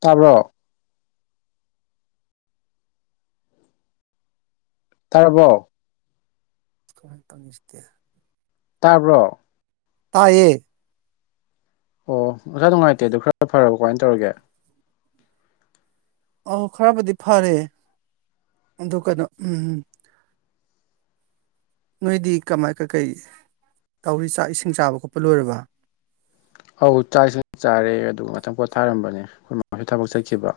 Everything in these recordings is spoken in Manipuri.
ꯇꯥꯕ꯭ꯔꯣ꯫ ꯇꯥꯔꯕꯣ꯫ ꯀꯃꯥꯏ ꯇꯧꯅꯤ ꯁꯤꯗꯤ꯫ ꯇꯥꯕ꯭ꯔꯣ꯫ ꯇꯥꯏꯌꯦ꯫ ꯑꯣ ꯃꯁꯥ ꯅꯨꯡꯉꯥꯏꯇꯦ ꯑꯗꯨ ꯈꯔ ꯐꯔꯕꯣ ꯀꯃꯥꯏꯅ ꯇꯧꯔꯒꯦ꯫ ꯑꯧ ꯈꯔꯕꯨꯗꯤ ꯐꯔꯦ ꯑꯗꯨ ꯀꯩꯅꯣ ꯎꯝ꯫ ꯅꯣꯏꯗꯤ ꯀꯃꯥꯏ ꯀꯩꯀꯩ ꯇꯧꯔꯤ ꯆꯥꯛ ꯏꯁꯤꯡ ꯆꯥꯕ ꯈꯣꯠꯄ ꯂꯣꯏꯔꯕ꯫ ꯑꯧ ꯆꯥꯛꯏꯁꯤꯡ ꯆꯥꯔꯦ ꯑꯗꯨ ꯉꯊꯪ ꯄꯣꯠ ꯊꯥꯔꯝꯕꯅꯦ ꯑꯩꯈꯣꯏ ꯃꯥꯁꯨ ꯊꯕꯛ ꯆꯠꯈꯤꯕ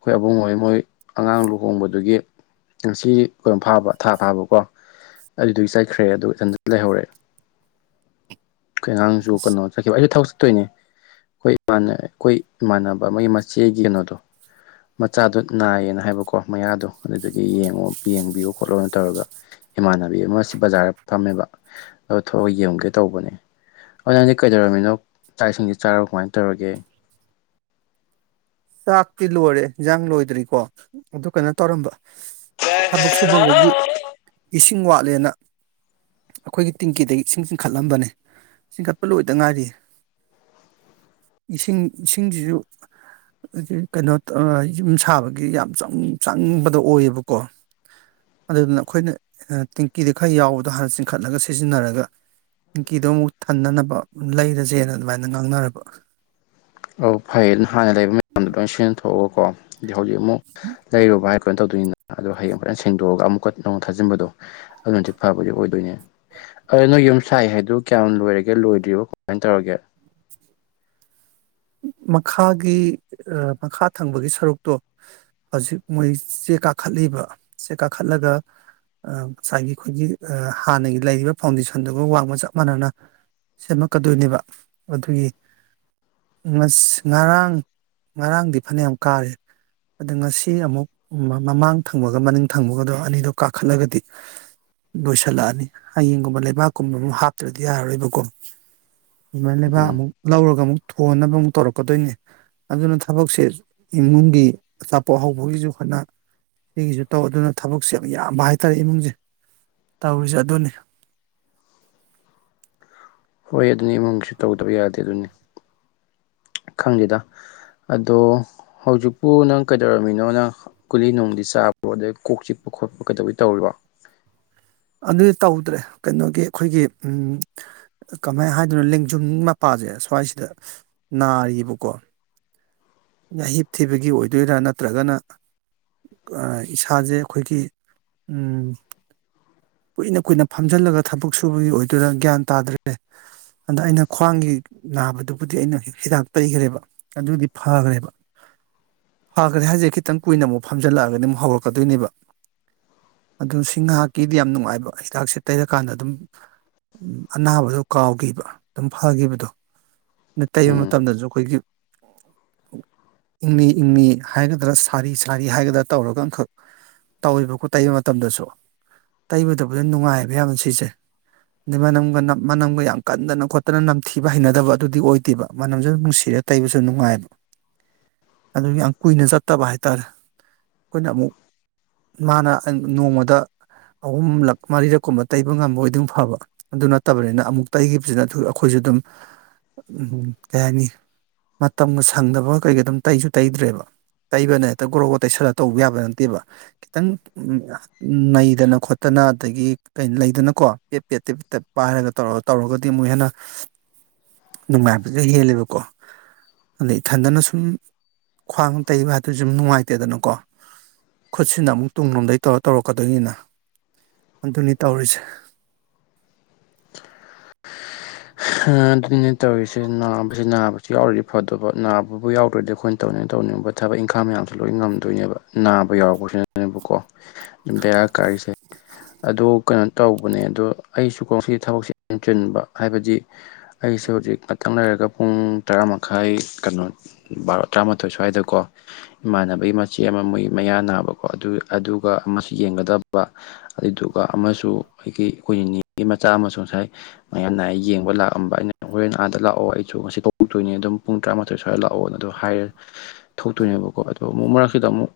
ꯑꯩꯈꯣꯏ ꯑꯕꯨꯡ ꯍꯣꯏ ꯃꯣꯏ ꯑꯉꯥꯡ ꯂꯨꯍꯣꯡꯕꯗꯨꯒꯤ ꯉꯁꯤ [unintelligible] ꯐꯥꯕ ꯊꯥ ꯊꯥꯕꯀꯣ ꯑꯗꯨꯗꯨꯒꯤ ꯆꯠꯈ꯭ꯔꯦ ꯑꯗꯨꯒ ꯏꯊꯟ ꯂꯩꯍꯧꯔꯑꯦ ꯑꯈꯣꯏ ꯉꯥꯡꯁꯨ ꯀꯩꯅꯣ ꯑꯩꯗꯨ ꯊꯥꯕꯠ ꯆꯠꯇꯣꯏꯅꯦ ꯑꯩꯈꯣꯏꯥꯟ ꯑꯩꯈꯣꯏ ꯏꯃꯥꯟꯅꯕ ꯑꯃꯒꯤ ꯃꯆꯦꯒꯤ ꯀꯩꯅꯣꯗꯣ ꯃꯆꯥꯗꯨ ꯅꯥꯏꯌꯦꯅ ꯍꯥꯏꯕꯀꯣ ꯃꯌꯥꯗꯣ ꯑꯗꯨꯗꯒꯤ ꯌꯦꯡꯉꯣ ꯌꯦꯡꯕꯤꯌꯣ ꯈꯣꯠꯂꯣꯅ ꯇꯧꯔꯒ꯫ ꯏꯃꯥꯟꯅꯕꯤ ꯑꯃꯁꯤ ꯕꯖꯥꯔꯗ ꯐꯝꯃꯦꯕ ꯑ ꯊꯣꯛꯑꯒ ꯌꯦꯡꯒꯦ ꯇꯧꯕꯅꯦ ꯑꯗꯨꯅꯖꯤꯛ ꯀꯩꯗꯧꯔꯝꯃꯤꯅꯣ ꯆꯥꯛ ꯏꯁꯤꯡꯗꯤ ꯆꯥꯔꯕꯣ ꯀꯃꯥꯏꯅ ꯇꯧꯔꯒꯦ꯫ ꯆꯥꯛꯇꯤ ꯂꯣꯏꯔꯦ ꯏꯟꯖꯥꯡ ꯂꯣꯏꯗ꯭ꯔꯤꯀꯣ ꯑꯗꯨ ꯀꯩꯅꯣ ꯇꯧꯔꯝꯕ ꯊꯕꯛ ꯁꯨꯕꯒꯩꯒꯤ ꯏꯁꯤꯡ ꯋꯥꯠꯂꯦꯅ꯫ ꯑꯩꯈꯣꯏꯒꯤ ꯇꯤꯡꯀꯤꯗꯒꯤ ꯏꯁꯤꯡ ꯆꯤꯡꯈꯠꯂꯝꯕꯅꯦ ꯆꯤꯡꯈꯠꯄ ꯂꯣꯏꯗꯉꯥꯏꯔꯤꯌꯦ꯫ ꯏꯁꯤꯡ ꯏꯁꯤꯡꯁꯤꯁꯨ ꯑꯗꯤ ꯀꯩꯅꯣ ꯌꯨꯝ ꯁꯥꯕꯒꯤ ꯌꯥꯝ ꯆꯪ ꯆꯪꯕꯗ ꯑꯣꯏꯌꯦꯕꯀꯣ꯫ ꯑꯗꯨꯗꯨꯅ ꯑꯩꯈꯣꯏꯅ ꯇꯦꯡꯀꯤꯗ ꯈꯔ ꯌꯥꯎꯕꯗꯣ ꯍꯥꯟꯅ ꯆꯤꯡꯈꯠꯂꯒ ꯁꯤꯖꯤꯟꯅꯔꯒ꯫ ꯇꯤꯡꯀꯤꯗꯣ ꯑꯃꯨꯛ ꯊꯟꯅꯅꯕ ꯂꯩꯔꯁꯦꯅ ꯑꯗꯨꯃꯥꯏꯅ ꯉꯥꯡꯅꯔꯕ꯫ ꯑꯣ ꯐꯩ ꯌꯦ ꯍꯥꯟꯅ ꯂꯩꯕ ꯃꯌꯥꯝꯗꯣ ꯂꯣꯏ ꯁꯤꯖꯤꯅ ꯊꯣꯛꯣꯛꯑꯒꯀꯣ꯫ ꯍꯧꯖꯤꯛ ꯑꯃꯨꯛ ꯂꯩꯔꯨꯕ ꯍꯥꯏ ꯀꯣ ꯇꯧꯗꯣꯏꯅꯤꯅ ꯑꯗꯣ ꯍꯌꯦꯡ ꯐꯖꯅ ꯁꯦꯡꯗꯣꯛꯑꯒ ꯑꯃꯨꯛꯀ ꯅꯧ ꯊꯥꯖꯤꯟꯕꯗꯣ ꯑꯗꯨꯅꯗꯤ ꯐꯕ ꯑꯣꯏꯗꯣꯏꯅꯦ꯫ ꯑꯗꯣ ꯅꯣꯏ ꯌꯨꯝ ꯁꯥꯏ ꯍꯥꯏꯗꯨ ꯀꯌꯥꯝ ꯂꯣꯏꯔꯒꯦ ꯂꯣꯏꯗ꯭ꯔꯤꯕꯣ ꯀꯃꯥꯏꯅ ꯇꯧꯔꯒꯦ꯫ ꯃꯈꯥꯒꯤ ꯃꯈꯥ ꯊꯪꯕꯒꯤ ꯁꯔꯨꯛꯇꯣ꯫ ꯍꯧꯖꯤꯛ ꯃꯣꯏ ꯆꯦ ꯀꯥꯈꯠꯂꯤꯕ ꯆꯦ ꯀꯥꯈꯠꯂꯒ꯫ ꯉꯁꯥꯏꯒꯤ ꯑꯩꯈꯣꯏꯒꯤ ꯍꯥꯟꯅꯒꯤ ꯂꯩꯔꯤꯕ ꯐꯥꯎꯟꯗꯦꯁꯟꯗꯨꯒ ꯋꯥꯡꯃ ꯆꯞ ꯃꯥꯟꯅꯅ꯫ ꯁꯦꯝꯃꯛꯀꯗꯣꯏꯅꯦꯕ ꯑꯗꯨꯒꯤ ꯉꯁ ꯉꯔꯥꯡ ꯉꯔꯥꯡꯗꯤ ꯐꯅꯌꯥꯝ ꯀꯥꯔꯦ꯫ ꯑꯗ ꯉꯁꯤ ꯑꯃꯨꯛ ꯃꯃꯥꯡ ꯊꯪꯕꯒ ꯃꯅꯤꯡ ꯊꯪꯕꯒꯗꯣ ꯑꯅꯤꯗꯣ ꯀꯥꯈꯠꯂꯒꯗꯤ꯫ ꯂꯣꯏꯁꯤꯜꯂꯛꯑꯅꯤ ꯍꯌꯦꯡꯒꯨꯝꯕ ꯂꯩꯕꯥꯛꯀꯨꯝꯕ ꯑꯃ ꯍꯥꯞꯇ꯭ꯔꯗꯤ ꯌꯥꯔꯔꯣꯏꯕꯀꯣ꯫ ꯑꯗꯨꯃꯥꯏ ꯂꯩꯕꯥꯛ ꯎꯝ ꯑꯃꯨꯛ ꯂꯧꯔꯒ ꯑꯃꯨꯛ ꯊꯣꯟꯅꯕ ꯑꯃꯨꯛ ꯇꯧꯔꯛꯀꯗꯣꯏꯅꯦ꯫ ꯑꯗꯨꯅ ꯊꯕꯛꯁꯦ ꯏꯃꯨꯡꯒꯤ ꯑꯆꯥꯄꯣꯠ ꯍꯧꯕꯒꯤꯁꯨ ꯈꯥꯠꯅ ꯁꯤꯒꯤꯁꯨ ꯇꯧ ꯑꯗꯨꯅ ꯊꯕꯛꯁꯦ ꯌꯥꯝ ꯌꯥꯝꯕ ꯍꯥꯏꯇꯥꯔꯦ ꯏꯃꯨꯡꯁꯦ ꯇꯧꯔꯤꯁꯦ ꯑꯗꯨꯅꯤ꯫ ꯍꯣꯏ ꯑꯗꯨꯅꯤ ꯏꯃꯨꯡꯁꯨ ꯇꯧꯗꯕ ꯌꯥꯗꯦ ꯑꯗꯨꯅꯤ ꯈꯪꯗꯦꯗ꯫ ꯑꯗꯣ ꯍꯧꯖꯤꯛꯄꯨ ꯅꯪ ꯀꯩꯗꯧꯔꯝꯃꯤꯅꯣ ꯅꯪ꯫ ꯀꯨꯂꯤ ꯅꯨꯡꯗꯤ ꯆꯥꯕ꯭ꯔꯣ ꯑꯗꯩ ꯀꯣꯛ ꯆꯤꯛꯄ ꯈꯣꯠꯄ ꯀꯩꯗꯧꯋꯤ ꯇꯧꯔꯤꯕꯣ꯫ ꯑꯗꯨꯗꯤ ꯇꯧꯗ꯭ꯔꯦ ꯀꯩꯅꯣꯒꯤ ꯑꯩꯈꯣꯏꯒꯤ ꯎꯝ꯫ ꯀꯃꯥꯏꯅ ꯍꯥꯏꯗꯣꯏꯅꯣ ꯂꯦꯡꯖꯨꯝ ꯃꯄꯥꯁꯦ ꯁ꯭ꯋꯥꯏꯁꯤꯗ ꯅꯥꯔꯤꯌ‌ꯦꯕꯀꯣ ꯫ ꯌꯥꯍꯤꯞ ꯊꯤꯕꯒꯤ ꯑꯣꯏꯗꯣꯏꯔꯥ ꯅꯠꯇ꯭ꯔꯒꯅ ꯑ ꯏꯁꯥꯖꯦ ꯑꯩꯈꯣꯏꯒꯤ ꯎꯝ ꯀꯨꯏꯅ ꯀꯨꯏꯅ ꯐꯝꯖꯤꯜꯂꯒ ꯊꯕꯛ ꯁꯨꯕꯒꯤ ꯑꯣꯏꯗꯣꯢꯔ ꯒ꯭ꯌꯥꯟ ꯇꯥꯗ꯭ꯔꯦ ꯫ ꯑꯗ ꯑꯩꯅ ꯈ꯭ꯋꯥꯡꯒꯤ ꯅꯥꯕꯗꯨꯕꯨꯗꯤ ꯑꯩꯅ ꯍꯤꯗꯥꯛ ꯇꯩꯈꯒ꯭ꯔꯦꯕ ꯫ ꯑꯗꯨꯗꯤ ꯐꯒ꯭ꯔꯦꯕ ꯫ ꯐꯈꯒ꯭ꯔꯦ ꯍꯥꯏꯖꯦ ꯈꯤꯇꯪ ꯀꯨꯏꯅ ꯥꯃꯨꯛ ꯐꯝꯖꯜꯂꯒꯅꯤ ꯑꯃꯨꯛ ꯍꯧꯔꯛꯀꯗꯣꯏꯅꯦꯕ ꯫ ꯑꯗꯨ ꯁꯤ ꯉꯥꯏꯍꯥꯛꯀꯤꯗꯤ ꯌꯥꯝ ꯅꯨꯡꯉꯥꯏꯕ ꯍꯤꯗꯥꯛꯁꯦ ꯇꯩꯔꯀꯥꯟꯗ ꯑꯗꯨꯝ ꯑꯅꯥꯕꯗꯨ ꯀꯥꯎꯒꯤꯕ ꯑꯗꯨꯝ ꯐꯒꯤꯕꯗꯨ ꯫ ꯅ ꯇꯩꯕ ꯎꯝ ꯃꯇꯝꯗꯖꯨ ꯑꯩꯈꯣꯏꯒꯤ ꯏꯪꯂꯤ ꯏꯪꯂꯤ ꯍꯥꯏꯒꯗ꯭ꯔꯥ ꯁꯥꯔꯤ ꯁꯥꯔꯤ ꯍꯥꯏꯒꯗ꯭ꯔꯥ ꯇꯧꯔꯒ ꯑꯃꯈꯛ ꯇꯧꯋꯦꯕꯀꯣ ꯇꯩꯕ ꯃꯇꯝꯗꯁꯨ ꯫ ꯇꯩꯕꯗꯕꯗꯤ ꯅꯨꯡꯉꯥꯏꯌ‌ꯦꯕ ꯌꯥꯝꯅ ꯁꯤꯁꯦ ꯫ ꯑꯗꯩ ꯃꯅꯝꯒ ꯃꯅꯝ ꯃꯅꯝꯒ ꯌꯥꯝ ꯀꯟꯗꯅ ꯈꯣꯠꯇꯅ ꯅꯝꯊꯤꯕ ꯍꯩꯅꯗꯕ ꯑꯗꯨꯗꯤ ꯑꯣꯏꯗꯦꯕ ꯃꯅꯝꯖꯨ ꯅꯨꯡꯁꯤꯔꯦ ꯇꯩꯕꯁꯨ ꯅꯨꯡꯉꯥꯏ ꯑꯗꯨꯒꯤ ꯌꯥꯝ ꯀꯨꯏꯅ ꯆꯠꯇꯕ ꯍꯥꯏ ꯇꯥꯔꯦ ꯫ ꯑꯩꯈꯣꯏꯅ ꯑꯃꯨꯛ ꯃꯥꯅ ꯑꯪ ꯅꯣꯡꯃꯗ ꯑꯍꯨꯝꯂꯛ ꯃꯔꯤꯔꯛ ꯀꯨꯝꯕ ꯇꯩꯕ ꯉꯝꯕ ꯑꯣꯏꯗꯤ ꯑꯗꯨꯝ ꯐꯕ ꯫ ꯑꯗꯨ ꯅꯠꯇꯕꯅꯤꯅ ꯑꯃꯨꯛ ꯇꯩꯒꯤꯕꯁꯤꯅ ꯑꯩꯈꯣꯏꯖꯨ ꯗꯨꯝ ꯎꯝ ꯀꯩ ꯍꯥꯏꯅꯤ ꯃꯇꯝꯒ ꯁꯪꯗꯕꯒ ꯀꯩꯒꯥ ꯑꯗꯨꯝ ꯇꯩꯖꯨ ꯇꯩꯗ꯭ꯔꯦꯕ ꯫ ꯇꯩꯕꯅ ꯍꯦꯛꯇ ꯒꯣꯔꯣ ꯒꯣ ꯇꯩꯁꯜꯂꯒ ꯇꯧꯕ ꯌꯥꯕ ꯅꯠꯇꯦꯕ ꯈꯤꯇꯪ ꯅꯩꯗꯅ ꯈꯣꯠ ꯇꯅ ꯑꯗꯒꯤ ꯀꯩꯀꯩ ꯂꯩꯗꯅꯀꯣ ꯄꯦꯞ ꯄꯦꯠ ꯇꯦꯞ ꯄꯥꯏꯔꯒ ꯇꯧꯔ ꯇꯧꯔꯒꯗꯤ ꯑꯃꯨꯛ ꯍꯦꯟꯅ ꯅꯨꯡꯉꯥꯏꯕꯗꯨ ꯍꯦꯜꯂꯦꯕꯀꯣ ꯫ ꯑꯗꯩ ꯏꯊꯟꯗꯅ ꯁꯨꯝ ꯈ꯭ꯋꯥꯡ ꯇꯩꯕ ꯍꯥꯢꯕꯗꯨꯁꯨ ꯃꯨꯛ ꯅꯨꯡꯉꯥꯏꯇꯦꯗꯅꯀꯣ ꯫ ꯈꯨꯠꯁꯤꯅ ꯑꯃꯨꯛ ꯇꯨꯡꯂꯣꯝꯗꯩ ꯇꯧꯔ ꯇꯧꯔꯛꯀꯗꯣꯏꯅꯤꯅ ꯫ ꯑꯗꯨꯅꯤ ꯇꯧꯔꯤꯁꯦ ꯫ ꯍꯥ ꯑꯗꯨꯅꯤꯅꯦ ꯇꯧꯔꯤꯁꯦ ꯅꯥꯕꯁꯤ ꯅꯥꯕꯁꯤ ꯌꯥꯎꯔꯗꯤ ꯐꯗ‌ꯣꯕ ꯅꯥꯕꯕꯨ ꯌꯥꯎꯗ꯭ꯔꯗꯤ ꯑꯩꯈꯣꯏꯅ ꯇꯧꯅꯤꯡꯅ ꯇꯧꯅꯤꯡꯕ ꯊꯕꯛ ꯏꯪꯈꯥꯡ ꯃꯌꯥꯝꯁꯨ ꯂꯣꯏ ꯉꯝꯗꯣꯏꯅꯦꯕ ꯅꯥꯕ ꯌꯥꯎꯔꯛꯄꯁꯤꯅꯦꯕꯀꯣ ꯑꯗꯨꯝ ꯕꯦꯔꯥ ꯀꯥꯔꯤꯁꯦ ꯫ ꯑꯗꯨ ꯀꯩꯅꯣ ꯇꯧꯕꯅꯦ ꯑꯗꯣ ꯑꯩꯁꯨ ꯀꯣ ꯉꯁꯤ ꯊꯕꯛꯁꯦ ꯌꯝ ꯆꯤꯟꯕ ꯍꯥꯏꯕꯗꯤ ꯑꯩꯁꯨ ꯍꯧꯖꯤꯛ ꯉꯥꯛꯇꯪ ꯂꯩꯔꯒ ꯄꯨꯡ ꯇꯔꯥ ꯃꯈꯥꯏ ꯀꯩꯅꯣ ꯚꯔꯣ ꯇꯔꯥꯃꯥꯊꯣꯏ ꯁ꯭ꯋꯥꯏꯗꯀꯣ ꯏꯃꯥꯟꯅꯕꯒꯤ ꯃꯆꯦ ꯑꯃ ꯃꯣꯏ ꯃꯌꯥ ꯅꯥꯕꯀꯣ ꯑꯗꯨ ꯑꯗꯨꯒ ꯑꯃꯁꯨ ꯌꯦꯡꯒꯗꯕ ꯑꯗꯨꯏꯗꯨꯒ ꯑꯃꯁꯨ ꯈ‌ꯣꯏꯒꯤ ꯑꯩꯈꯣꯏ ꯅꯤꯅ‌ꯦꯒꯤ ꯃꯆꯥ ꯑꯃꯁꯨ ꯉꯁꯥꯏ ꯃꯌꯥ ꯅꯥꯢ ꯌꯦꯡꯕ ꯂꯥꯛꯑꯝꯕ ꯑꯩꯅ ꯍꯣꯔꯦꯟ ꯑꯥꯗ ꯂꯥꯛꯑꯣ ꯑꯩꯁꯨ ꯉꯁꯤ ꯊ‌ꯣꯔꯛꯇꯣꯏꯅꯤ ꯑꯗꯨꯝ ꯄꯨꯡ ꯨꯇꯔꯥꯃꯥꯊꯣꯏ ꯁ꯭ꯋꯥꯏꯗ ꯂꯥꯛꯑꯣꯅ ꯑꯗꯣ ꯍꯥꯏꯔꯦ ꯊꯣꯛꯇꯣꯏꯅꯦꯕꯀꯣ ꯑꯗꯣ ꯑꯃꯨꯛ ꯃꯔꯛꯁꯤꯗ ꯑꯃꯨꯛ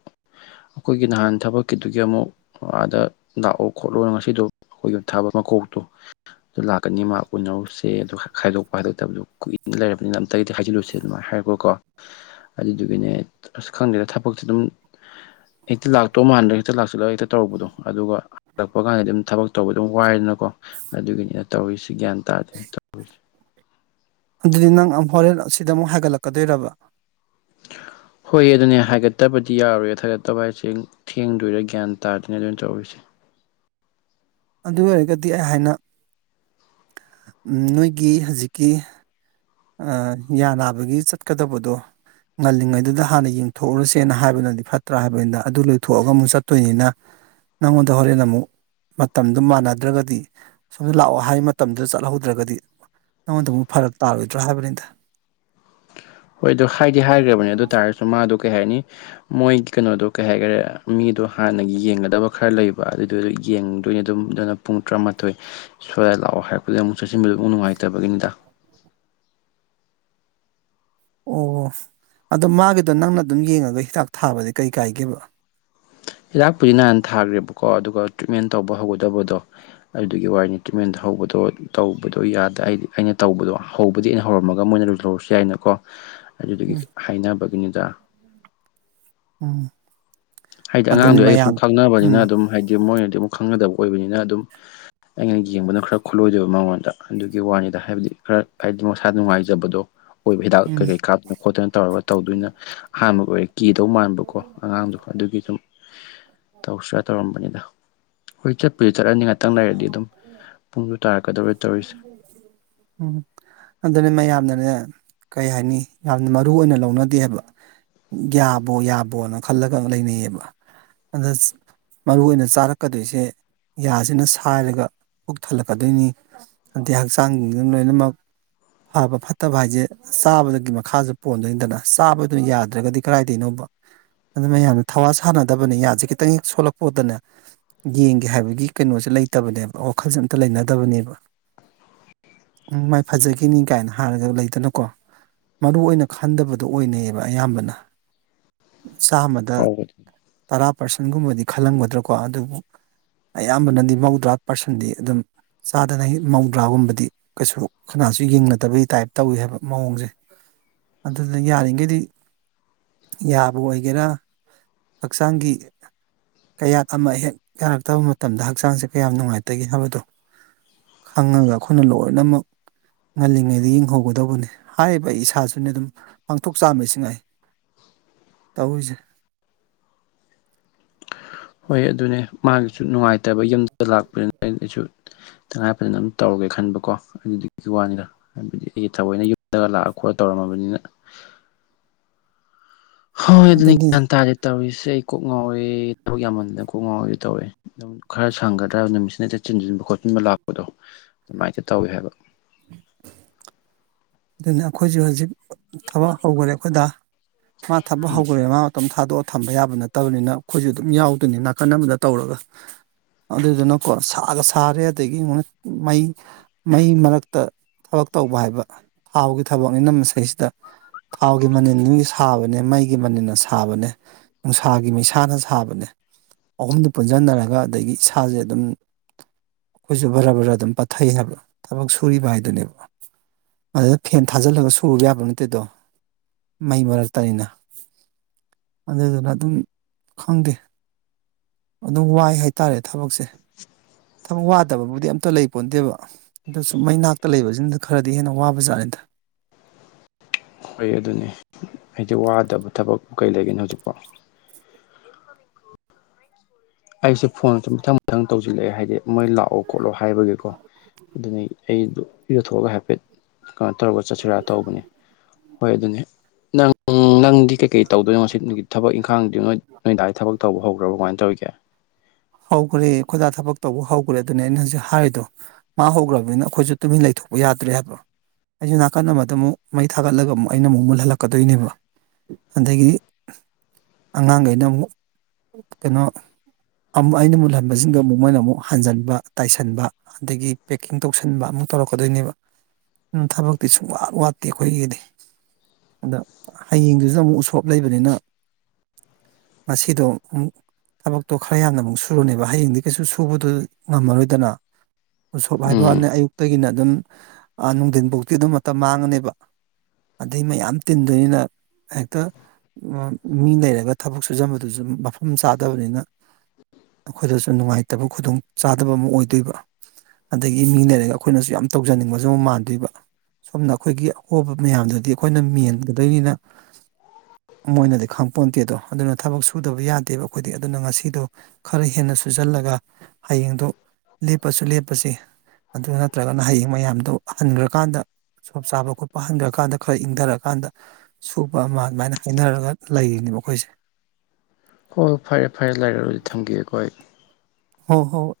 ꯑꯩꯈꯣꯏꯒꯤ ꯅꯍꯥꯟ ꯊꯕꯛꯀꯤꯗꯨꯒꯤ ꯑꯃꯨꯛ ꯑꯥꯗ ꯂꯥꯛꯑꯣ ꯈꯣꯠꯂꯣꯅ ꯉꯁꯤꯗꯣ ꯑꯩꯈꯣꯏꯒꯤ ꯊꯥꯕ ꯃꯀꯣꯛꯇꯣ ꯑꯗꯨ ꯂꯥꯛꯀꯅꯤ ꯃꯥ ꯎꯅꯧꯁꯦ ꯑꯗꯨ ꯈꯥꯏꯗꯣꯛꯄ ꯍꯥꯏꯗꯣꯛꯇꯕꯗꯣ ꯀꯨꯏꯅ ꯂꯩꯔꯕꯅꯤꯅ ꯇꯒꯤꯗꯤ ꯍꯥꯏꯖꯤꯜꯂꯨꯁꯦ ꯑꯗꯨꯃꯥꯏ ꯍꯥꯏꯔꯛꯄꯀꯣ ꯑꯗꯨꯗꯨꯒꯤꯅꯦ ꯑꯁ ꯈꯪꯗꯦꯗ ꯊꯕꯛꯁꯤ ꯑꯗꯨꯝ ꯍꯦꯛꯇ ꯂꯥꯛꯇꯧ ꯃꯥꯟꯗ꯭ꯔꯥꯒ ꯍꯦꯛꯇ ꯂꯥꯛꯁꯤꯜꯂꯒ ꯍꯦꯛꯇ ꯇꯧꯔꯨꯕꯗꯣ ꯑꯗꯨꯒ ꯂꯛꯄ ꯀꯥꯟꯗꯗꯤ ꯑꯗꯨꯝ ꯊꯕꯛ ꯇꯧꯕꯗꯨꯝ ꯋꯥꯏꯗꯅꯀꯣ ꯑꯗꯨꯒꯤꯅꯤꯗ ꯇꯧꯔꯤꯁꯤ ꯒ꯭ꯌꯥꯟ ꯇꯥꯗꯦ ꯇꯧ ꯑꯗꯨꯗꯤ ꯅꯪ ꯑꯝ ꯍꯣꯔꯦꯟ ꯑꯁꯤꯗ ꯑꯃꯨꯛ ꯍꯥꯏꯒꯠꯂꯛꯀꯗꯣꯏꯔꯕ? ꯍꯣꯏ ꯑꯗꯨꯅꯦ ꯍꯥꯏꯒꯠꯇꯕꯗꯤ ꯌꯥꯔꯣꯏ ꯍꯥꯏꯒꯠꯇꯕ ꯍꯥꯏꯁꯦ ꯊꯦꯡꯗꯣꯏꯔꯥ ꯒ꯭ꯌꯥꯟ ꯇꯥꯗꯅꯦ ꯑꯗꯨꯅ ꯇꯧꯔꯤꯁꯦ ꯑꯗꯨ ꯑꯣꯏꯔꯒꯗꯤ ꯑꯩ ꯍꯥꯏꯅ ꯅꯣꯏꯒꯤ ꯍꯧꯖꯤꯛꯀꯤ ꯑ ꯌꯥ ꯅꯕꯒꯤ ꯆꯠꯀꯗꯕꯗꯣ ꯉꯜꯂꯤꯉꯩꯗꯨꯗ ꯍꯥꯟꯅ ꯌꯦꯡꯊꯣꯛꯎꯨꯔꯁꯦꯅ ꯍꯥꯏꯕꯅꯗꯤ ꯐꯠꯇ꯭ꯔꯥ ꯍꯥꯏꯕꯅꯤꯗ ꯑꯗꯨ ꯂꯣꯏꯊꯣꯛꯑꯒ ꯑꯃꯨꯛ ꯆꯠꯇꯣꯏꯅꯤꯅ ꯅꯪꯉꯣꯟꯗ ꯍꯣꯔꯦꯟ ꯑꯃꯨꯛ ꯃꯇꯝꯗꯨ ꯃꯥꯟꯅꯗ꯭ꯔꯒꯗꯤ ꯁꯣꯝꯗ ꯂꯥꯛꯑꯣ ꯍꯥꯏ ꯃꯇꯝꯗꯨꯗ ꯆꯠꯍꯧꯗ꯭ꯔꯒꯗꯤ ꯅꯉꯣꯟꯗꯃꯨꯛ ꯐꯔꯛ ꯇꯥꯔꯣꯏꯗ꯭ꯔꯥ ꯍꯥꯏꯕꯅꯤꯗ ꯍꯣꯏ ꯑꯗꯨ ꯍꯥꯏꯗꯤ ꯍꯥꯏꯈ꯭ꯔꯕꯅꯦ ꯑꯗꯨ ꯇꯥꯔꯁꯨ ꯃꯥꯗꯣ ꯀꯩ ꯍꯥꯏꯅꯤ ꯃꯣꯏ ꯀꯩꯅꯣꯗꯣ ꯀꯩ ꯍꯥꯏꯈꯔꯦ ꯃꯤꯗꯣ ꯍꯥꯟꯅꯒꯤ ꯌꯦꯡꯒꯗꯕ ꯈꯔ ꯂꯩꯕ ꯑꯗꯨ ꯑꯗꯨꯗ ꯌꯦꯡꯗꯣꯏꯅꯤ ꯑꯗꯨꯝ ꯑꯗꯨꯅ ꯄꯨꯡ ꯇꯔꯥꯃꯥꯊꯣꯏ ꯁꯣꯔ꯭ꯠ ꯂꯥꯛꯑꯣ ꯍꯥꯏꯔꯛꯄꯅꯦꯅ ꯑꯃꯨꯛ ꯆꯠꯁꯟꯕꯗꯣ ꯑꯃꯥꯎ ꯅꯨꯡꯉꯥꯏꯇꯕꯒꯤꯅꯤꯗ ꯑꯣ ꯑꯗꯣ ꯃꯥꯒꯤꯗꯣ ꯅꯪꯅ ꯑꯗꯨꯝ ꯌꯦꯡꯉꯒ ꯍꯤꯗꯥꯛ ꯊꯥꯕꯗꯤ ꯀꯩ ꯀꯥꯏꯒꯦꯕ ꯍꯤꯗꯥꯛꯄꯨꯗꯤ ꯅꯍꯥꯟ ꯊꯥꯈ꯭ꯔꯦꯕꯀꯣ ꯑꯗꯨꯒ ꯇ꯭ꯔꯤꯠꯃꯦꯟ ꯇꯧꯕ ꯍꯧꯒꯗꯕꯗꯣ ꯑꯗꯨꯒꯤ ꯋꯥꯔꯤꯅꯤ ꯇ꯭ꯔꯤꯠꯃꯦꯟ ꯍꯧꯕꯗꯣ ꯇꯧꯕꯗꯣ ꯌꯥꯗꯦ ꯑꯩꯗꯤ ꯑꯩꯅ ꯇꯧꯕꯗꯣ ꯍꯧꯕꯗꯤ ꯑꯩꯅ ꯍꯧꯔꯝꯃꯒ ꯃꯣꯏꯅ ꯂꯣꯏꯍꯧꯔꯥꯁꯨ ꯌꯥꯏꯅꯀꯣ ꯑꯗꯨꯒꯤ ꯎꯝ ꯍꯥꯏꯅꯕꯒꯤꯅꯤꯗ ꯎꯝ ꯍꯥꯏꯗꯤ ꯑꯗꯨꯅꯤ ꯑꯉꯥꯡꯗꯣ ꯑꯩꯒ ꯁꯨꯝ ꯃꯌꯥꯝ ꯈꯪꯅꯕꯅꯤꯅ ꯎꯝ ꯑꯗꯨꯝ ꯍꯥꯏꯗꯤ ꯃꯣꯏꯅꯗꯤ ꯑꯃꯨꯛ ꯈꯪꯅꯗꯕ ꯑꯣꯏꯕꯅꯤꯅ ꯑꯗꯨꯝ ꯑꯩꯅ ꯌꯦꯡꯕꯅ ꯈꯔ ꯈꯨꯠꯂꯣꯏꯗꯦꯕ ꯃꯉꯣꯟꯗ ꯑꯗꯨꯒꯤ ꯋꯥꯅꯤꯗ ꯍꯥꯏꯕꯗꯤ ꯈꯔ ꯍꯥꯏꯗꯤ ꯃꯁꯥ ꯅꯨꯡꯉꯥꯏꯖꯕꯗꯣ ꯑꯣꯏꯕꯥ ꯍꯤꯗꯥꯛ ꯎꯝ ꯀꯩ ꯀꯩ ꯀꯞꯇꯅ ꯈꯣꯠꯇꯅ ꯇꯧꯔꯒ ꯇꯧꯗꯣꯏꯅ ꯑꯍꯥꯟꯕꯒꯥ ꯑꯣꯏꯔꯦ ꯀꯤꯗꯧ ꯃꯥꯟꯕꯀꯣ ꯑꯉꯥꯡꯗꯣ ꯑꯗꯨꯒꯤ ꯁꯨꯝ ꯇꯧꯁꯤꯔꯥ ꯇꯧꯔꯝꯕꯅꯤꯗ ꯍꯣꯏ ꯆꯠꯄꯨꯗꯤ ꯆꯠꯂꯅꯤꯉꯥꯏ ꯉꯛꯇꯪ ꯂꯩꯔꯗꯤ ꯑꯗꯨꯝ ꯄꯨꯡꯁꯨ ꯇꯥꯔꯛꯀꯗꯧꯔꯦ ꯇꯧꯔꯤꯁꯦ ꯎꯝ ꯑꯗꯨꯅꯦ ꯃꯌꯥꯝꯅꯅꯦ ꯀꯩ ꯍꯥꯏꯅꯤ ꯌꯥꯝꯅ ꯃꯔꯨ ꯑꯣꯏꯅ ꯂꯧꯅꯗꯦ ꯍꯥꯏꯕ ꯌꯥꯕꯣ ꯌꯥꯕꯣꯅ ꯈꯜꯂꯒ ꯂꯩꯅꯩꯌꯦꯕ ꯑꯗ ꯃꯔꯨ ꯑꯣꯏꯅ ꯆꯥꯔꯛꯀꯗꯣꯏꯁꯦ ꯌꯥꯁꯤꯅ ꯁꯥꯏꯔꯒ ꯄꯨꯛ ꯊꯜꯂꯛꯀꯗꯣꯏꯅꯤ ꯑꯗꯩ ꯍꯛꯆꯥꯡꯁꯤꯡꯁꯤꯅ ꯂꯣꯏꯅꯃꯛ ꯐꯕ ꯐꯠꯇꯕ ꯍꯥꯏꯁꯦ ꯆꯥꯕꯗꯒꯤ ꯃꯈꯥꯁꯨ ꯄꯣꯟꯗꯣꯏꯅꯤꯗꯅ ꯆꯥꯕꯗꯨꯅ ꯌꯥꯗ꯭ꯔꯒꯗꯤ ꯀꯗꯥꯏꯗꯅꯣꯕ ꯑꯗꯨ ꯃꯌꯥꯝꯅ ꯊꯋꯥ ꯁꯥꯟꯅꯗꯕꯅꯤ ꯌꯥꯁꯦ ꯈꯤꯇꯪ ꯍꯦꯛ ꯁꯣꯜꯂꯛꯄ ꯎꯕꯗꯅꯦ ꯌꯦꯡꯒꯦ ꯍꯥꯏꯕꯒꯤ ꯀꯩꯅꯣꯁꯦ ꯂꯩꯇꯕꯅꯦꯕ ꯋꯥꯈꯜꯁꯦ ꯑꯝꯇ ꯂꯩꯅꯗꯕꯅꯦꯕ ꯎꯝ ꯃꯥꯏ ꯐꯖꯈꯤꯅꯤ ꯀꯥꯏꯅ ꯍꯥꯏꯔꯒ ꯂꯩꯗꯅꯀꯣ ꯃꯔꯨ ꯑꯣꯏꯅ ꯈꯟꯗꯕꯗꯣ ꯑꯣꯏꯅꯩꯌꯦꯕ ꯑꯌꯥꯝꯕꯅ ꯆꯥꯝꯃꯗ ꯍꯧꯕꯗꯤ ꯇꯔꯥ ꯄꯥꯔꯁꯦꯟꯒꯨꯝꯕꯗꯤ ꯈꯜꯂꯝꯒꯗ꯭ꯔꯥꯀꯣ ꯑꯗꯨꯕꯨ ꯑꯌꯥꯝꯕꯅꯗꯤ ꯃꯧꯗ꯭ꯔꯥ ꯄꯥꯔꯁꯟꯗꯤ ꯑꯗꯨꯝ ꯆꯥꯗꯅ ꯃꯧꯗ꯭ꯔꯥꯒꯨꯝꯕꯗꯤ ꯀꯩꯁꯨ ꯀꯅꯥꯁꯨ ꯌꯦꯡꯅꯗꯕꯒꯤ ꯇꯥꯏꯄ ꯇꯧꯋꯦ ꯍꯥꯏꯕ ꯃꯑꯣꯡꯁꯦ ꯑꯗꯨꯅ ꯌꯥꯔꯤꯉꯩꯗꯤ ꯌꯥꯕ ꯑꯣꯏꯒꯦꯔꯥ ꯍꯛꯆꯥꯡꯒꯤ ꯀꯌꯥꯠ ꯑꯃ ꯍꯦꯛ ꯌꯥꯔꯛꯇꯕ ꯃꯇꯝꯗ ꯍꯛꯆꯥꯡꯁꯦ ꯀꯌꯥꯝ ꯅꯨꯡꯉꯥꯏꯇꯒꯦ ꯍꯥꯏꯕꯗꯣ ꯈꯪꯉꯒ ꯑꯩꯈꯣꯏꯅ ꯂꯣꯏꯅꯃꯛ ꯉꯜꯂꯤꯉꯩꯗ ꯌꯦꯡꯍꯧꯒꯗꯧꯕꯅꯤ ꯍꯥꯏꯔꯤꯕ ꯑꯩ ꯏꯁꯥꯁꯨꯅꯦ ꯑꯗꯨꯝ ꯄꯥꯡꯊꯣꯛ ꯆꯥꯝꯃꯤꯁꯤ ꯉꯥꯏ ꯇꯧꯔꯤꯁꯦ ꯍꯣꯏ ꯑꯗꯨꯅꯦ ꯃꯥꯒꯤꯁꯨ ꯅꯨꯡꯉꯥꯏꯇꯕ ꯌꯨꯝꯗ ꯂꯥꯛꯄꯅꯤꯅ ꯑꯩꯅ ꯑꯩꯁꯨ ꯇꯉꯥꯏ ꯐꯗꯅ ꯑꯗꯨꯝ ꯇꯧꯔꯒꯦ ꯈꯟꯕꯀꯣ ꯑꯗꯨꯗꯨꯒꯤ ꯋꯥꯅꯤꯗ ꯍꯥꯏꯕꯗꯤ ꯑꯩꯒꯤ ꯊꯑꯣꯏꯅ ꯌꯨꯝꯗꯒꯥ ꯂꯥꯛꯑ ꯈꯣꯠꯂ ꯇꯧꯔꯝꯃꯕꯅꯤꯅ ꯍꯣꯏ ꯑꯗꯨꯅ ꯑꯗꯨꯅꯤ ꯒ꯭ꯌꯥꯟ ꯇꯥꯗꯦ ꯇꯧꯔꯤꯁꯦ ꯑꯩ ꯀꯣꯛ ꯉꯥꯎꯋꯦ ꯊꯕꯛ ꯌꯥꯝꯃꯟꯗꯅ ꯀꯣꯛ ꯉꯥꯎꯋꯦꯁꯨ ꯇꯧꯋꯦ ꯑꯗꯨꯝ ꯈꯔ ꯁꯪꯒꯗ꯭ꯔꯥꯕ ꯅꯨꯃꯤꯠꯁꯤꯗꯅ ꯍꯦꯛꯇ ꯆꯤꯟꯁꯤꯟꯕ ꯈꯣꯠꯆꯤꯟꯕ ꯂꯥꯛꯄꯗꯣ ꯑꯗꯨꯃꯥꯏꯅ ꯇꯧꯋꯦ ꯍꯥꯏꯕ ꯑꯗꯨꯅ ꯑꯩꯈꯣꯏꯁꯨ ꯍꯧꯖꯤꯛ ꯊꯕꯛ ꯍꯧꯈꯔꯦ ꯑꯩꯈꯣꯏꯗ ꯃꯥ ꯊꯕꯥꯛ ꯎꯝ ꯍꯧꯈꯔꯦ ꯃꯥ ꯃꯇꯣꯝ ꯊꯥꯗꯣꯛꯑꯒ ꯊꯝꯕ ꯌꯥꯕ ꯅꯠꯇꯕꯅꯤꯅ ꯑꯩꯈꯣꯏꯁꯨ ꯑꯗꯨꯝ ꯌꯥꯎꯗꯣꯏꯅꯤ ꯅꯥꯀꯟ ꯑꯃꯗ ꯇꯧꯔꯒ ꯑꯗꯨꯗꯨꯅꯀꯣ ꯁꯥꯒ ꯁꯥꯔꯦ ꯑꯗꯒꯤꯅ ꯃꯩ ꯃꯩ ꯃꯔꯛꯇ ꯊꯕꯛ ꯇꯧꯕ ꯍꯥꯏꯕ ꯊꯥꯎꯕꯒꯤ ꯊꯕꯛꯅꯤꯅ ꯃꯁꯤꯁꯤꯗ ꯊꯥꯎꯒꯤ ꯃꯅꯤꯜ ꯁꯥꯕꯅꯦ ꯃꯩꯒꯤ ꯃꯅꯤꯜꯅ ꯁꯥꯕꯅꯦ ꯅꯨꯡꯁꯥꯒꯤ ꯃꯩꯁꯥꯅ ꯁꯥꯕꯅꯦ ꯑꯍꯨꯝꯗꯨ ꯄꯨꯟꯁꯤꯟꯅꯔꯒ ꯑꯗꯒꯤ ꯏꯁꯥꯁꯦ ꯑꯗꯨꯝ ꯑꯩꯈꯣꯏꯁꯨ ꯕꯔ ꯕꯔ ꯑꯗꯨꯝ ꯄꯠꯊꯩ ꯍꯥꯏꯕ ꯊꯕꯛ ꯁꯨꯔꯤꯕ ꯍꯥꯏꯗꯨꯅꯦꯕ ꯑꯗꯨꯗ ꯐꯦꯟ ꯊꯥꯖꯤꯜꯂꯒ ꯁꯨꯕ ꯌꯥꯕ꯭ꯔꯥ ꯅꯠꯇꯦꯗꯣ ꯃꯩ ꯃꯔꯛꯇꯅꯤꯅ ꯑꯗꯨꯗꯨꯅ ꯑꯗꯨꯝ ꯈꯪꯗꯦ ꯑꯗꯨꯝ ꯋꯥꯏ ꯍꯥꯏꯇꯥꯔꯦ ꯊꯕꯛꯁꯦ ꯊꯕꯛ ꯋꯥꯗꯕꯕꯨꯗꯤ ꯑꯝꯇ ꯂꯩ ꯄꯣꯟꯗꯦꯕ ꯑꯗꯁꯨ ꯃꯩ ꯅꯥꯛꯇ ꯂꯩꯕꯁꯤꯅꯅ ꯈꯔꯗꯤ ꯍꯦꯟꯅ ꯋꯥꯕ ꯖꯥꯠꯅꯤꯗ ꯍꯣꯏ ꯑꯗꯨꯅꯤ ꯑꯩꯗꯤ ꯋꯥꯗꯕ ꯊꯕꯛ ꯀꯩ ꯂꯩꯒꯦꯅꯦ ꯍꯧꯖꯤꯛꯐꯥꯎ ꯑꯩꯁꯦ ꯐꯣꯟ ꯃꯊꯪ ꯃꯊꯪ ꯇꯧꯁꯤꯜꯂꯛꯑꯦ ꯍꯥꯏꯗꯤ ꯃꯣꯏ ꯂꯥꯛꯑꯣ ꯈꯣꯠꯂꯣ ꯍꯥꯏꯕꯒꯤꯀꯣ ꯑꯗꯨꯅ ꯑꯩꯗꯨ ꯌꯨꯊꯣꯛꯑꯒ ꯍꯥꯏꯐꯦꯠ ꯀꯩꯅꯣ ꯇꯧꯔꯒ ꯆꯠꯁꯤꯔꯥ ꯇꯧꯕꯅꯤ ꯍꯣꯏ ꯑꯗꯨꯅꯦ ꯅꯪ ꯅꯪꯗꯤ ꯀꯩꯀꯩ ꯇꯧꯗꯣꯏꯅꯣ ꯉꯁꯤꯒꯤ ꯊꯕꯛ ꯏꯪꯈꯥꯡꯗꯤ ꯅꯣꯏ ꯅꯣꯏꯗꯥꯏꯒꯤ ꯊꯕꯛ ꯇꯧꯕ ꯍꯧꯈ꯭ꯔꯕꯣ ꯀꯃꯥꯏꯅ ꯇꯧꯔꯤꯒꯦ ꯍꯧꯈ꯭ꯔꯦ ꯈꯣꯏꯗꯥ ꯊꯕꯛ ꯇꯧꯕ ꯍꯧꯈ꯭ꯔꯦ ꯑꯗꯨꯅꯦ ꯑꯩꯅ ꯍꯧꯖꯤꯛ ꯍꯥꯏꯔꯤꯗꯣ ꯃꯥ ꯍꯧꯈ꯭ꯔꯕꯅꯤꯅ ꯑꯩꯈꯣꯏꯁꯨ ꯇꯨꯃꯤꯟ ꯂꯩꯊꯣꯛꯄ ꯌꯥꯗ꯭ꯔꯦ ꯍꯥꯏꯕ ꯑꯩꯁꯨ ꯅꯥꯀꯟ ꯑꯃꯗ ꯑꯃꯨꯛ ꯃꯩ ꯊꯥꯒꯠꯂꯒ ꯑꯃꯨꯛ ꯑꯩꯅ ꯑꯃꯨꯛ ꯃꯨꯜꯍꯜꯂꯛꯀꯗꯣꯏꯅꯦꯕ ꯑꯗꯒꯤ ꯑꯉꯥꯡꯈꯩꯅ ꯑꯃꯨꯛ ꯀꯩꯅꯣ ꯑꯃꯨ ꯑꯩꯅ ꯃꯨꯜꯍꯟꯕꯁꯤꯡꯗꯣ ꯑꯃꯨꯛ ꯃꯣꯏꯅ ꯑꯃꯨꯛ ꯍꯟꯖꯤꯟꯕ ꯇꯥꯏꯁꯟꯕ ꯑꯗꯒꯤ ꯄꯦꯛꯀꯤꯡ ꯇꯧꯁꯟꯕ ꯑꯃꯨꯛ ꯇꯧꯔꯛꯀꯗꯣꯏꯅꯦꯕ ꯎꯝ ꯊꯕꯛꯇꯤ ꯁꯨꯡꯋꯥꯠ ꯋꯥꯠꯇꯦ ꯑꯩꯈꯣꯏꯒꯤꯗꯤ ꯑꯗ ꯍꯌꯦꯡꯗꯨꯁꯨ ꯑꯃꯨꯛ ꯎꯁꯣꯞ ꯂꯩꯕꯅꯤꯅ ꯉꯁꯤꯗꯣ ꯑꯃꯨꯛ ꯊꯕꯛꯇꯨ ꯈꯔ ꯌꯥꯝꯅ ꯑꯃꯨꯛ ꯁꯨꯔꯅꯦꯕ ꯍꯌꯦꯡꯗꯤ ꯀꯩꯁꯨ ꯁꯨꯕꯗꯨ ꯉꯝꯃꯔꯣꯏꯗꯅ ꯎꯁꯣꯞ ꯎꯝ ꯍꯥꯏꯕꯅꯦ ꯑꯌꯨꯛꯇꯒꯤꯅ ꯑꯗꯨꯝ ꯅꯨꯡꯊꯤꯟꯐꯧꯇꯤ ꯑꯗꯨꯝ ꯃꯇꯝ ꯃꯥꯡꯉꯅꯦꯕ ꯑꯗꯩ ꯃꯌꯥꯝ ꯇꯤꯟꯗꯣꯏꯅꯤꯅ ꯍꯦꯛꯇ ꯃꯤ ꯂꯩꯔꯒ ꯊꯕꯛ ꯁꯨꯖꯟꯕꯗꯨꯁꯨ ꯃꯐꯝ ꯆꯥꯗꯕꯅꯤꯅ ꯑꯩꯈꯣꯏꯗꯁꯨ ꯅꯨꯡꯉꯥꯏꯇꯕ ꯈꯨꯗꯣꯡ ꯆꯥꯗꯕ ꯑꯃ ꯑꯣꯏꯗꯣꯏꯕ ꯑꯗꯒꯤ ꯃꯤ ꯂꯩꯔꯒ ꯑꯩꯈꯣꯏꯅꯁꯨ ꯌꯥꯝ ꯇꯧꯖꯅꯤꯡꯕꯁꯨ ꯑꯃ ꯃꯥꯟꯗꯣꯏꯕ ꯑꯨꯝꯅ ꯑꯩꯈꯣꯏꯒꯤ ꯑꯍꯣꯕ ꯃꯌꯥꯝꯗꯨꯗꯤ ꯑꯩꯈꯣꯏꯅ ꯃꯦꯟꯒꯗꯣꯏꯅꯤꯅ ꯃꯣꯏꯅꯗꯤ ꯈꯪ ꯄꯣꯟꯗꯦꯗꯣ ꯑꯗꯨꯅ ꯊꯕꯛ ꯁꯨꯗꯕ ꯌꯥꯗꯦꯕ ꯑꯩꯈꯣꯏꯗꯤ ꯑꯗꯨꯅ ꯉꯁꯤ ꯁꯤꯗꯣ ꯈꯔ ꯍꯦꯟꯅ ꯁꯨꯖꯜꯂꯒ ꯍꯌꯦꯡꯗꯨ ꯂꯦꯞꯄꯁꯨ ꯂꯦꯞꯄꯁꯤ ꯑꯗꯨ ꯅꯠꯇ꯭ꯔꯒꯅ ꯍꯌꯦꯡ ꯃꯌꯥꯝꯗꯨ ꯍꯟꯈ꯭ꯔꯀꯥꯟꯗ ꯆꯞ ꯆꯥꯕ ꯈꯣꯠꯄ ꯍꯟꯈ꯭ꯔꯀꯥꯟꯗ ꯈꯔ ꯏꯪꯊꯔꯀꯥꯟꯗ ꯁꯨꯄ ꯑꯃ ꯑꯗꯨꯃꯥꯏꯅ ꯍꯥꯏꯅꯔꯒ ꯂꯩꯔꯤꯅꯦꯕ ꯑꯩꯈꯣꯏꯁꯦ ꯍꯣꯏ ꯍꯣꯏ ꯐꯔꯦ ꯐꯔꯦ ꯂꯩꯔꯣꯗꯨꯗꯤ ꯊꯝꯒꯦ ꯑꯩꯈꯣꯏ ꯍ ꯍꯣ